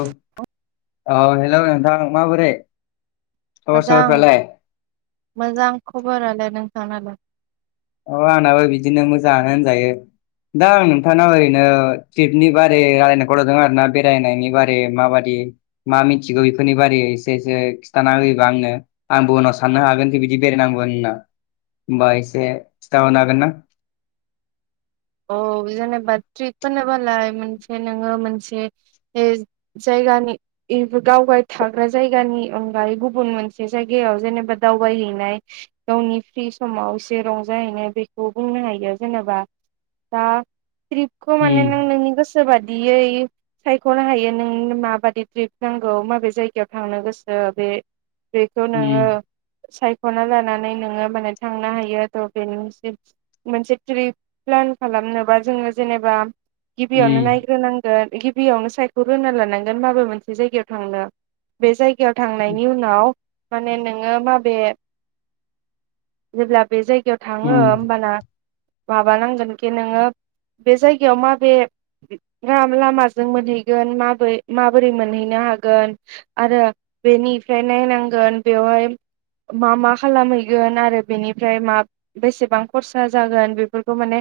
उम, औ हेल' नोंथां माबोरै? खबर मोजां, सबरफ्रालाय मोजां खबर आलाय। नोंथां नालाय? औ, आंनाबो बिदिनो मोजाङानो होनजायो। दा आं नोंथांनाव ओरैनो ट्रिपनि बारै रायलायनो कल हरदों आरोना बेरायनायनि बारै माबादि मा मिथिगौ इफोरनि बारैै एसे एसे खिन्थाना होयोबा आंनो आंबो उनाव साननो हागोनदि बिदि बेरायनांगौ होनना, होमबा एसे खिथा हरनो हागोन ना? औ, जेनेबा ट्रिप होनो बालाय मोनसे नोङो मोनसे ए जायगानि इबो गावबाय थाग्रा जायगानि अनगायै गुबुन मोनसे जायगायाव जेनेबा दावबाय हैनाय गावनि प्रि समाव एसे रंजा हैनाय बेखौ बुंनो हायो जेनेबा बा ट्रिपखौ माने उम नों नोंनि गोसो बादियै सायख'नो हायो नोंनो माबादि ट्रिप नांगौ माबे जायगायाव थांनो गोसो बे बेखौ नोङो उम सायख'ना लानानै नोङो माने थांनो हायो थ' बेनि मोनसे मोनसे ट्रिप प्लान खालामनोबा जोङो जेनेबा गिबियावनो उम नायग्रोनां गोन गिबियावनो सायख'ग्रोना लानांगोन माबा मोनसे जायगायाव थांनो। बे जायगायाव थांनायनि उनाव माने नोङो माबे, जेब्ला बे जायगायाव थाङो उम होमबाना बा नांगोन खि नोङो बे जायगायाव माबे [unintelligible] लामाजों मोनहैगोन माबोरै माबोरै मोनहैनो हागोन आरो बेनिफ्राय नायनांगोन बेवहाय मा मा खालामहैगोन आरो बेनिफ्राय मा बेसेबां खरसा जागोन बे फोरखौ माने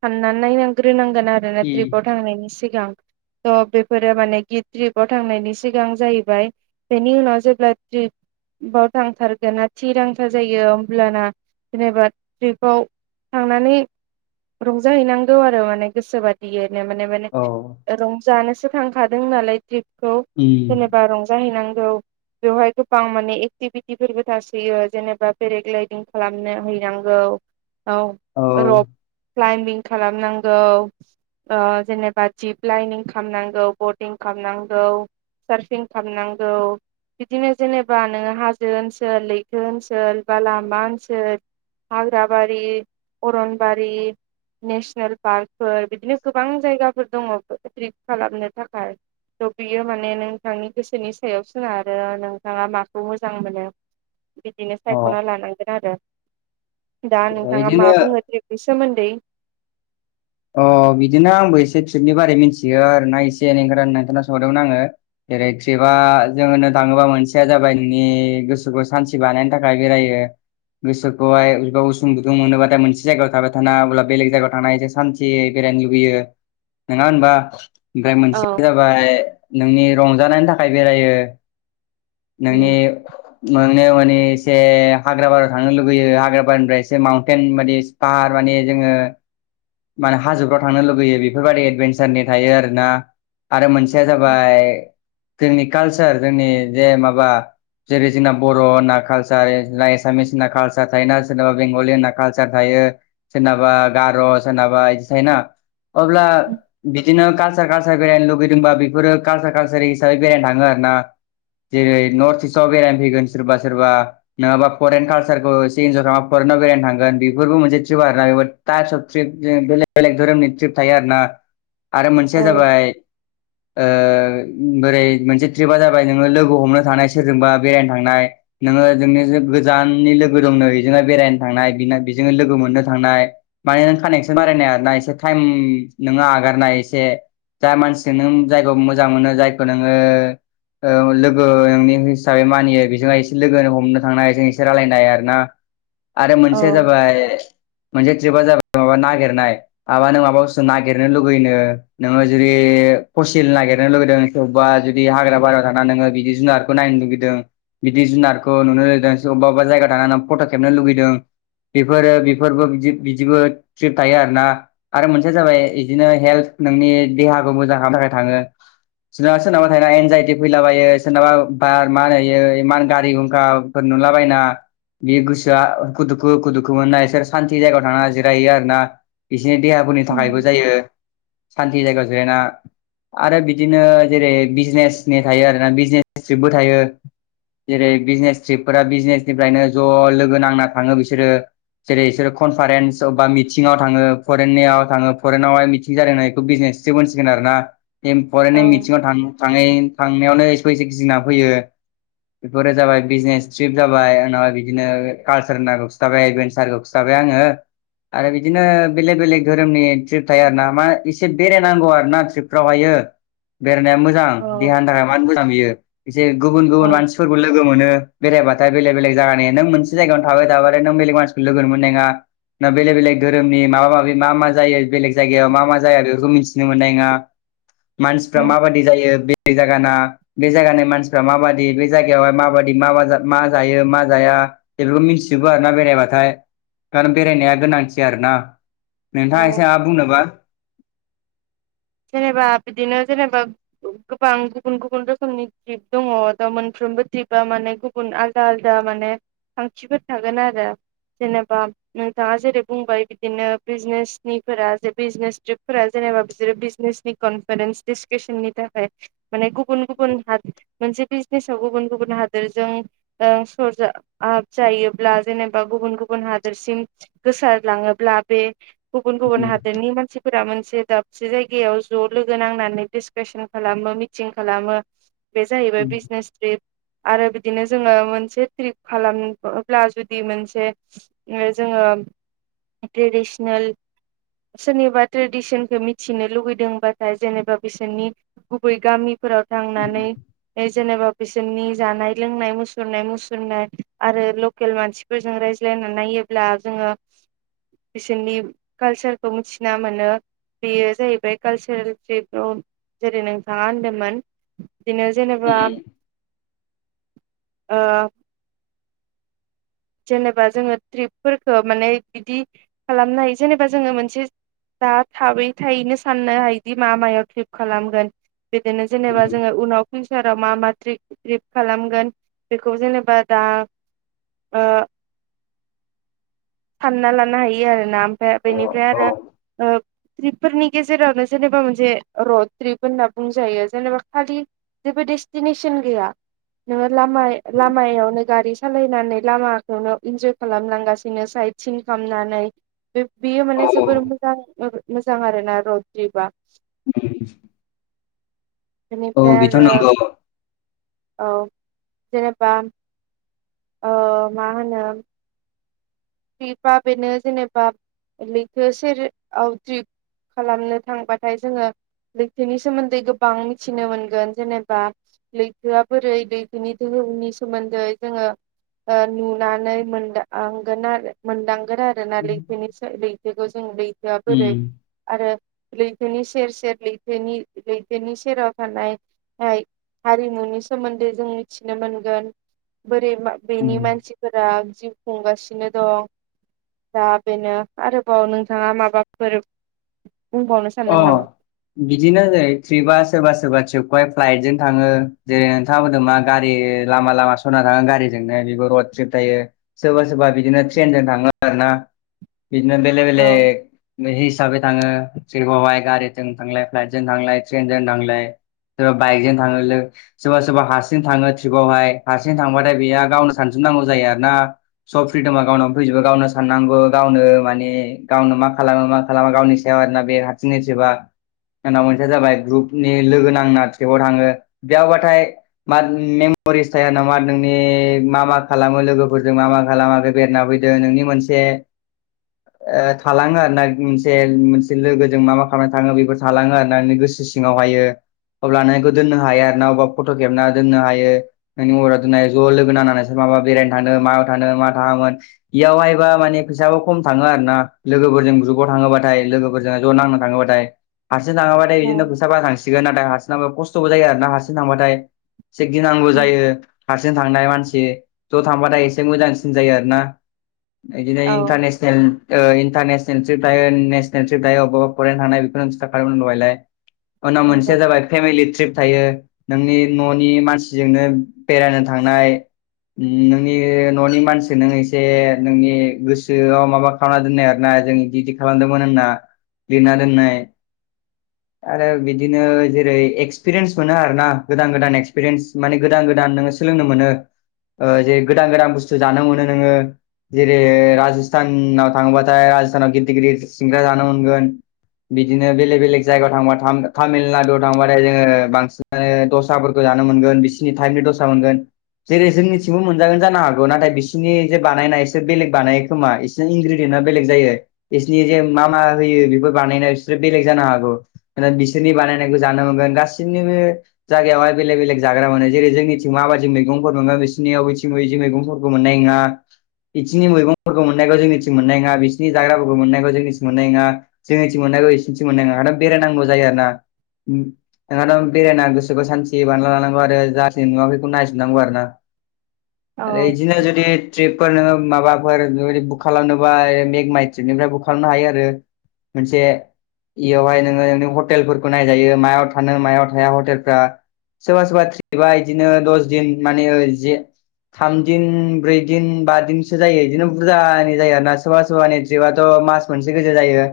सानना नायनांग्रोनांगोन आरोना उम ट्रिपआव थांनायनि सिगां। थ' बेफोरो माने खि ट्रिपआव थांनायनि सिगां जाहैबाय बेनि उनाव जेब्ला ट्रिप बाव थांथारगोन ना थिरांथा जायो होमब्लाना जेनेबा ट्रिपआव थांनानै रंजा हैनांगौ आरो माने गोसो बादियैनो माने माने औ रंजानोसो थांखादों नालाय ट्रिपखौ उम जेनेबा रंजा हैनांगौ। बेवहाय गोबां माने एक्टिभिटिफोरबो थासैयो जेनेबा पेराग्लायदिं खालामनो हैनांगौ। औ रक क्लाइमबिं खालामनांगौ। ओ जेनेबा दिप लाइनिं खालामनांगौ बटिं खालामनांगौ। सारफिं खालामनांगौ। बिदिनो जेनेबा नोङो हाजो ओनसोल लैथो ओनसोल बा लामा ओनसोल। हाग्राबारि अरनबारि। नेसनेल पार्कफोर बिदिनो गोबां जायगाफोर दङ ट्रिप खालामनो थाखाय। थ' बियो माने नोंथांनि गोसोनि सायाव सोना रो नोंथाङा माखौ मोजां मोनो। बिदिनो सायख'ना लानांगोन आरो, दा अ नोंथाङा मा इदिनो बुङो ट्रिपनि सोमोन्दै अ' बिदिनो आंबो एसे ट्रिपनि बारै मिथियो आरोना एसे एनै ओंखायनो आं नोंथांनाव सोंहरदोंमोन आङो। जेरै ट्रिपआ जों होन्नो थाङोबा मोनसेया जाबाय नोंनि गोसोखौ सान्थि बानायनो थाखाय बेरायो। गोसोखौहाय [unintelligible] उसुं गुदुं मोनोबाथाय मोनसे जायगायाव थाबाय थानो हायाब्ला बेलेग जायगायाव थांना एसे सान् थियै बेरायनो लुबैयो नङा होनबा? ओमफ्राय औ मोनसेया जा बाय नोंनि रंजानायनि थाखाय बेरायो, नोंनि [unintelligible] माने एसे हाग्रााबारिायाव थांनो लुगैयो हाग्राबारिनिफ्राय एसे माउन्टेन माने फाहार माने जोङो माने हाजोफ्राव थांनो लुुबैयो बेफोरबायाददि एदभेन्सारनि थायो आरोना आरो मोन [unintelligible] या जाबाय जोंनि कालचार जोंनि जे माबा जेरै जोंना बर' होनना कालसार ना एसामिस होनना कालचार थोना सोरनाबा बेंगलि होनना कालसार थायो सोरनाबा गार' सोरनाबा इदि थायोना अब्ला बिदिनो कालसार कालसार बेरायनो लुगैदोंबा बेफोरो कालसार कालसार हिसाबै बेरायनो थाङो आरो ना जेरै नर्थ इस्टआव बेरायनो फैगोन सोरबा सोरबा नङाबा फरेन काल्सारखौ एसे इन्जय खालामा फरेननाव बेरायनो थांगोन बेफोरबो मोनसे ट्रिप आरोना बे टानस अफ ट्रिप जों बेलेग बेलेग धोरोमनि ट्रिप थायो आरोना आरो मोनसेया औ जाबाय ओ ओ बोरै मोनसे ट्रिपा जाबाय नोङो लोगो हमनो थांनाय सोरजोंबा बेरायनो थांनाय नोङो जोंनि गोजाननि लोगो दंनो एजोंहाय बेरायनो थांनाय बेना बेजोंनो लोगो मोननो थांनाय माने नों कानेक्सन बारायनाय आरोना एसे टाइम नोङो आगारनाय एसे जाय मानसिजों नों जायगायाव मोजां मोनो जायखौ नोङो ओ लोगो नोंनि हिसाबै मानियो बेजों एसे लोगोनो हमनो थांनायजों एसे रायजलायनाय आरोना आरो औ मोनसेया जाबाय मोनसे ट्रिपा जाबाय माबा नागिरनाय माबा नों माबा बस्थु नागिरनो लुगैनो नोङो जुदि फसिल नागिरनो लुगैदों अबावबा जुदि हाग्रा बारायाव थाना नोङो बिदि जुनारखौ नायनो लुगैदों बिदि जुनारखौ नुनो लुबैदों अबा अबेबा जायगा थांनानै फट' खेबनो लुगैदों बेफोरो बेफोरबो बिदि बिदिबो ट्रिप थायो आरोना आरो मोनसेया जाबाय बिदिनो हेल्थ नोंनि देहाखौ मोजां खालामनो थाखाय थाङो सोरनाबा सोरनाबा थायो एनजाइटि फैलाबायो सोरनाबा बार मा होनो एयो इमान गारि हुंखा फोर नुलाबायना बे गोसोआ हुखु दुखु हखु दुखु मोना बिसोर सान्थि जायगायाव थांना [unintelligible] आरोना बिसोरनि देहाफोरनि औ थाखायबो जायो सान्थि जायगायाव जिरायना आरो बिदिनो जेरै बिजनेसनि थायो आरोना बिजनेस ट्रिपबो थायो जेरै बिजनेस ट्रिपफोरा बिजनेसनिफ्रायनो ज' लोगो नांना थाङो बिसोरो जेरै इसोरो कनफारेन्स अबा मिथिङाव थाङो फरेननियाव थाङो फरेनावहाय मिथिं जादों नो बिखौ बिजनेस ट्रिपहोनसिगोन आरोना [unintelligible] फरायनाय मिथिङाव थाङ थां थांनायावनो एसेख गिना फैयो बेफोरो जाबाय बिजनेस ट्रिप जाबाय उनावाय बिदिनो कालसार नांगखौ खिथाबाय एडभेन्सार हिसाबै आङो आरो बिदिनो बेलेग बेलेग धोरोमनि ट्रिप थायो आरोना मा एसे बेरायनांगौ आरोना ट्रिपफ्रावहायो बेरायनाया मोजां औ देहानि थाखाय मानो मोजां बियो एसे गुबुन गुबुन औ मानसि फोरबो लोगो मोनो बेरायबाथाय बेलेग बेलेग जायानि नों मोनसे जायगायाव थाबायाबाथाय नों बेलेग मानसिखौ लोगो मोननाय नङा ना बेलेग बेलेग धोरोमनि माबा माबि मा मा जायो बेलेग जायगायाव मा मा जाया बेफोरखौ मिन्थिनो मोननाय नङा मानसिफ्रा माबायदि जायो बेलेग जायगाना बे जायगानि मानसिफ्रा माबायदि बे जायगायावहाय माबायदि मा मा जायो मा जाया बेखौ मिथिजोबो आरोना बेरायबाथाय खारन बेरायनाया गोनांथि आरोना नोंथाङा एसे औ माबा बुंनोबा जेनेबा बिदिनो जेनेबा गोबां गुबुन गुबुन रोखोमनि ट्रिप दङ द मोनफ्रोमबो ट्रिपआ माने गु बुन आलदा आलदा माने खांथिफोर थागोन आरो जेनेबा नोंथाङा जेरै बुंबाय बिदिनो बिजनेसनिफोरा जे बिजनेस ट्रिपफोरा जेनेबा बिसोरो [unintelligible] नि कनफारेन्स डिसकासननि थाखाय माने गुबुन गुबुन हादोर मोनसे बिजनेसाव गुबुन गुबुन हादोरजों सरजाब जायोब्ला जेनेबा गुबुन गुबुन हादोरसिम गोसारलाङोब्ला बे गुबुन गुबुन हादोरनि मानसिफोरा मोनसे दाबसे जायगा जायगायाव ज' लोगो नांनानै डिसकशन खालामो मिटिं खालामो बे जाहैबाय बिजनेस बे आरो बिदिनो जोङो मोनसे ट्रिप खालामोब्ला जुदि मोनसे जोङो ट्रेडिसनेल सोरनिबा ट्रेडिसनखौ मिथि मिथिनो लुबैदोंबाथाय जेनेबा बिसोरनि गुबै गामिफोराव थांनानै जेनेबा बिसोरनि जानाय लोंनाय मुसुरनाय मुसुरनाय आरो लकेल मानसिफोरजों रायज्लायनानै नायोब्ला जोङो बिसोरनि कालचारखौ मिथिना मोनो बेयो जाहैबाय कालचारेल ट्रिप आव जेरै नोंथाङा होनदोंमोन बिदिनो जेनेबा ओ जेनेबा जोङो ट्रिपफोरखौ माने बिदि खालामनो हायो जेनेबा जोङो मोनसे दा थाबै थायैनो साननो हायोदि मा मायाव ट्रिप खालामगोन बिदिनो जेनेबा जोङो उनाव फिउसाराव मा मा ट्रिप ट्रिप खालामगोन बेखौ जेनेबा दा ओ फानना लानो हायो आरोना ओमफ्राय बेनिफ्राय औ आरो ट्रिपफोरनि गेजेरावनो जेनेबा मोनसे रड ट्रिप होनना बुंजायो जेनेबा खालि जेबो डेस्टिनेसन गैया नोङो लाम लामायावनो गारि सालायनानै लामाखौनो इन्जय खालामलांगासिनो साइड सिन खालामनानै बे बियो औ माने जोबोर मोजां मोजां आरो ना रड ट्रिपबा द [inaudible] औ बेनिफ्राय बेथ' आरो नंगौ औ जेनेबा ओ मा होनो ट्रिपा बेनो जेनेबा बेखौ सेराव ट्रिप खालामनो थांबाथाय जोङो लैथोनि सोमोन्दै गोबां मिथिनो मोनगोन जेनेबा लैथोआ बोरै लैथोनि दोहौनि सोमोन्दै जोङो नुनानै मोनदांगोन आरो मोनदांगोन आरो ना लैथोनि लैथोखौ जों लैथोआ बोरै आरो लैथोनि सेर सेर लैथोनि लैथोनि सेराव थानाय ओमफ्राय हारिमुनि सोमोन्दै जों मिथिनो मोनगोन बोरै मा बेनि उम मानसिफोरा जिउ खुंगासिनो दं दा बेनो आरोबाव नोंथाङा माबाफोर बुंबावनो अ सानदों नामा? बिदिनो जेरै ट्रिपा सोरबा सोरबा ट्रिपखौहाय फ्लाइटजों थाङो जेरै नोंथाङा बुंदों मा गारि लामा लामा सना थाङो गारिजोंनो बेबो रड ट्रिप थायो [unintelligible] सोरबा सोरबा बिदिनो ट्रेनजों थाङो आरो ना बिदिनो बेलेक औ बेलेक बिदि हिसाबै थाङो सोरबा हाय गारिजों थांलाय फ्लाइटजों थांलाय ट्रेनजों थांलाय सोरबा बाइकजों थाङो लो सोरबा सोरबा हारसिं थाङो ट्रिपावहाय हारसिं थांबाथाय बेया गावनो सानसनांगौ जायो आरोना सब फ्रिदमा गावनाव फैजोबो गावनो साननांगौ गावनो माने गावनो मा खालामो मा खालामा गावनि सायाव आरोना बे हारसिंनि ट्रिपबा जोंना मोनसेया जाबाय ग्रुपनि लोगो नांना ट्रिपआव थाङो बेयावबाथाय मा मेम'रिस थायो आरोना मा नोंनि मा मा खालामो लोगोफोरजों मा मा खालामाखै बेआरोना नोंनि मोनसे थालाङो आरो ना मोनसे लोगोजों मा मा खालामना थाङो बेखौ थालाङो आरो ना नोंनि गोसो सिङावहायो अब्ला लानायखौ दोननो हायो आरो ना अब्ला फट' खेबना दोननो हायो नोंनि महरा दिनै ज' लोगो नांनानै सोर माबा बेरायनो थाङो मायाव थानो मा थाङामोन बेयावहायबा माने फैसाबो खम थाङो आरोना लोगोफोरजों ग्रुपाव थाङोबाथाय लोगोफोरजों ज' नांनो थाङोबाथाय हारसिं थाङाबाथाय बिदिनो खोसाबा थांसिगोन नाथाय हारसिं एसे खस्थ'बो जायो आरो ना हारसिं थांबाथाय एसे गिनांगौ उम जायो हारसिं थांनाय मानसि ज' थांबाथाय एसे मोजांसिन जायो आरोना बिदिनो औ इन्टारनेसनेल नेसनेल ओ इन्टारनेसनेल ट्रिप थायो नेसनेल दायो अबबा फरायनो थांनाय बेखौ खिथाखादोमोन दहयलाय अ नङा नंगौ मोनसेया जाबाय [unintelligible] फेमिलि ट्रिप थायो नोंनि न'नि मानसिजोंनो बेरायनो थांनाय नोंनि न'नि मानसि नों एसे नोंनि गोसोआव माबा खालामना दोननाय आरोना जों इदि आदि खालामदोंमोन होनना लिरना दोननाय आरो बिदिनो जेरै एक्सपिरियेन्स मोनो आरोना गोदान गोदान एक्सपिरियेन्स माने गोदान गोदान नोङो सोलोंनो मोनो ओ जे गोदान गोदान बुस्थु जानो मोनो नोङो जेरै राजस्थानाव थाङोबाथाय राजस्थानाव गिदिर गिदिर सिंग्रा जानो मोनगोन। बिदिनो बेलेग बेलेग जायगायाव थांबा तामिलनाडुआव थांबाथाय जोङो बांसिन माने दसाफोरखौ जानो मोनगोन बिसिनि टाइपनि दसा मोनगोन जेरै जोंनिथिंबो मोनजागोन जानो हागौ नाथाय बिसोरनि जे बानायनाय एसे बेलेग बानायो खोमा ए सेनि इनग्रेडयेन्टआ बेलेग जायो इसोनि जे मा मा होयो बेफोर बानायनायाव इसोर बेलेग जानो हागौ माने बिसोरनि बानायनायखौ जानो मोनगोन गासिनिबो जायगायावहाय बेलेग बेलेग जाग्रा मोनो जेरै जोंनिथिं माबायदि मैगंफोर मोनो बैसोरनियाव बैथिंबो इदि मैगंफोर खौ मोननाय नङा इथिंनि मैगंफोरखौ मोननायखौ जोंनिथिं मोननाय नोङा बिसिनि जाग्राफोरखौ मोननायखौ जोंनिथिं मोननाय नोङा जोंनिथिं मोननायखौ इसिनिथिं मोननाय नङा आरो बेरायनांगौ जायो आरोना नोंहाथ' बेरायना गोसोखौ सान्थि बानायना लानांगौ आरो जाथिनि नुवाैखौ नायजोबनांगौ आरोना औ आरो इदिनो जुदि ट्रिपफोर नोङो माबाफोर बेबादि बुक खालामनोबा मेग माइ ट्रिपनिफ्राय बुक खालामनो हायो आरो मोनसे इयावहाय नोङो नों हटेलफोरखौ नायजायो मायाव थानो मायाव थाया हटेलफ्रा सोरबा सोरबा ट्रिबा इदिनो दस दिन माने जे थामदिन ब्रैदिन बा दिनसो जायो इदिनो बुरजानि जायो आरोना सोरबा सोरबानि जेबाथ' मास मोनसे गोजा जायो।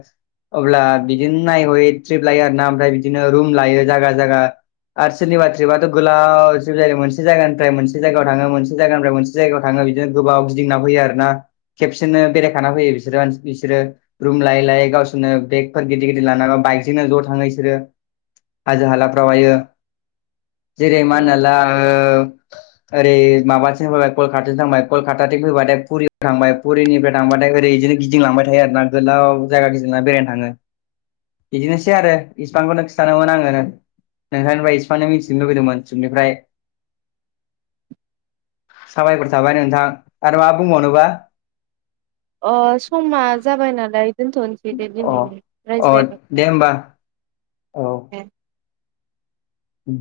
अब्ला बिदिनो नाय हयै ट्रिप लायो आरोना ओमफ्राय बिदिनो रुम लायो जागा जागा आर सोरनि ट्रिप बाथ' गोलाव ट्रिप जायो मोनसे जायगानिफ्राय मोनसे जायगायाव थाङो मोनसे जायगानिफ्राय मोन से जायगायाव थाङो बिदिनो गोबाव गिदिंना फैयो आरोना खेबसेनो बेरायखाना फैयो बिसोरो इसोरो रुम लायै लायै गावसोरनो बेकफोर गिदिर गिदिर लाना बाइकजोंनो ज' थाङो इसोरो। हाजो हालाफ्राहायो जेरै मा होनना औ ला ओरै माबाथिं फैबाय कलकाताथिं थांबाय कलकाताथिं फैबायाथाय पुरियाव थांबाय फुरिनिफ्राय थांबाथाय ओरै इदिनो गिदिंलांबाय थायो आरोना गोलाव जायगा गिदिंना बेरायनो थाङो बिदिनोसै आरो इसिबांखौनो खिथानोमोन आङो। नोंथांनिफ्राय इसिबानो मिथिनो लुुबैदोंमोन सपनिफ्राय साबायखर थाबाय नोंथां आरो मा बुंबावनोबा अ समा जाबाय नालाय दोनथ'नोसै दे अ दिनैनि अ रायज्लायनायखौ दे होमबा ए उ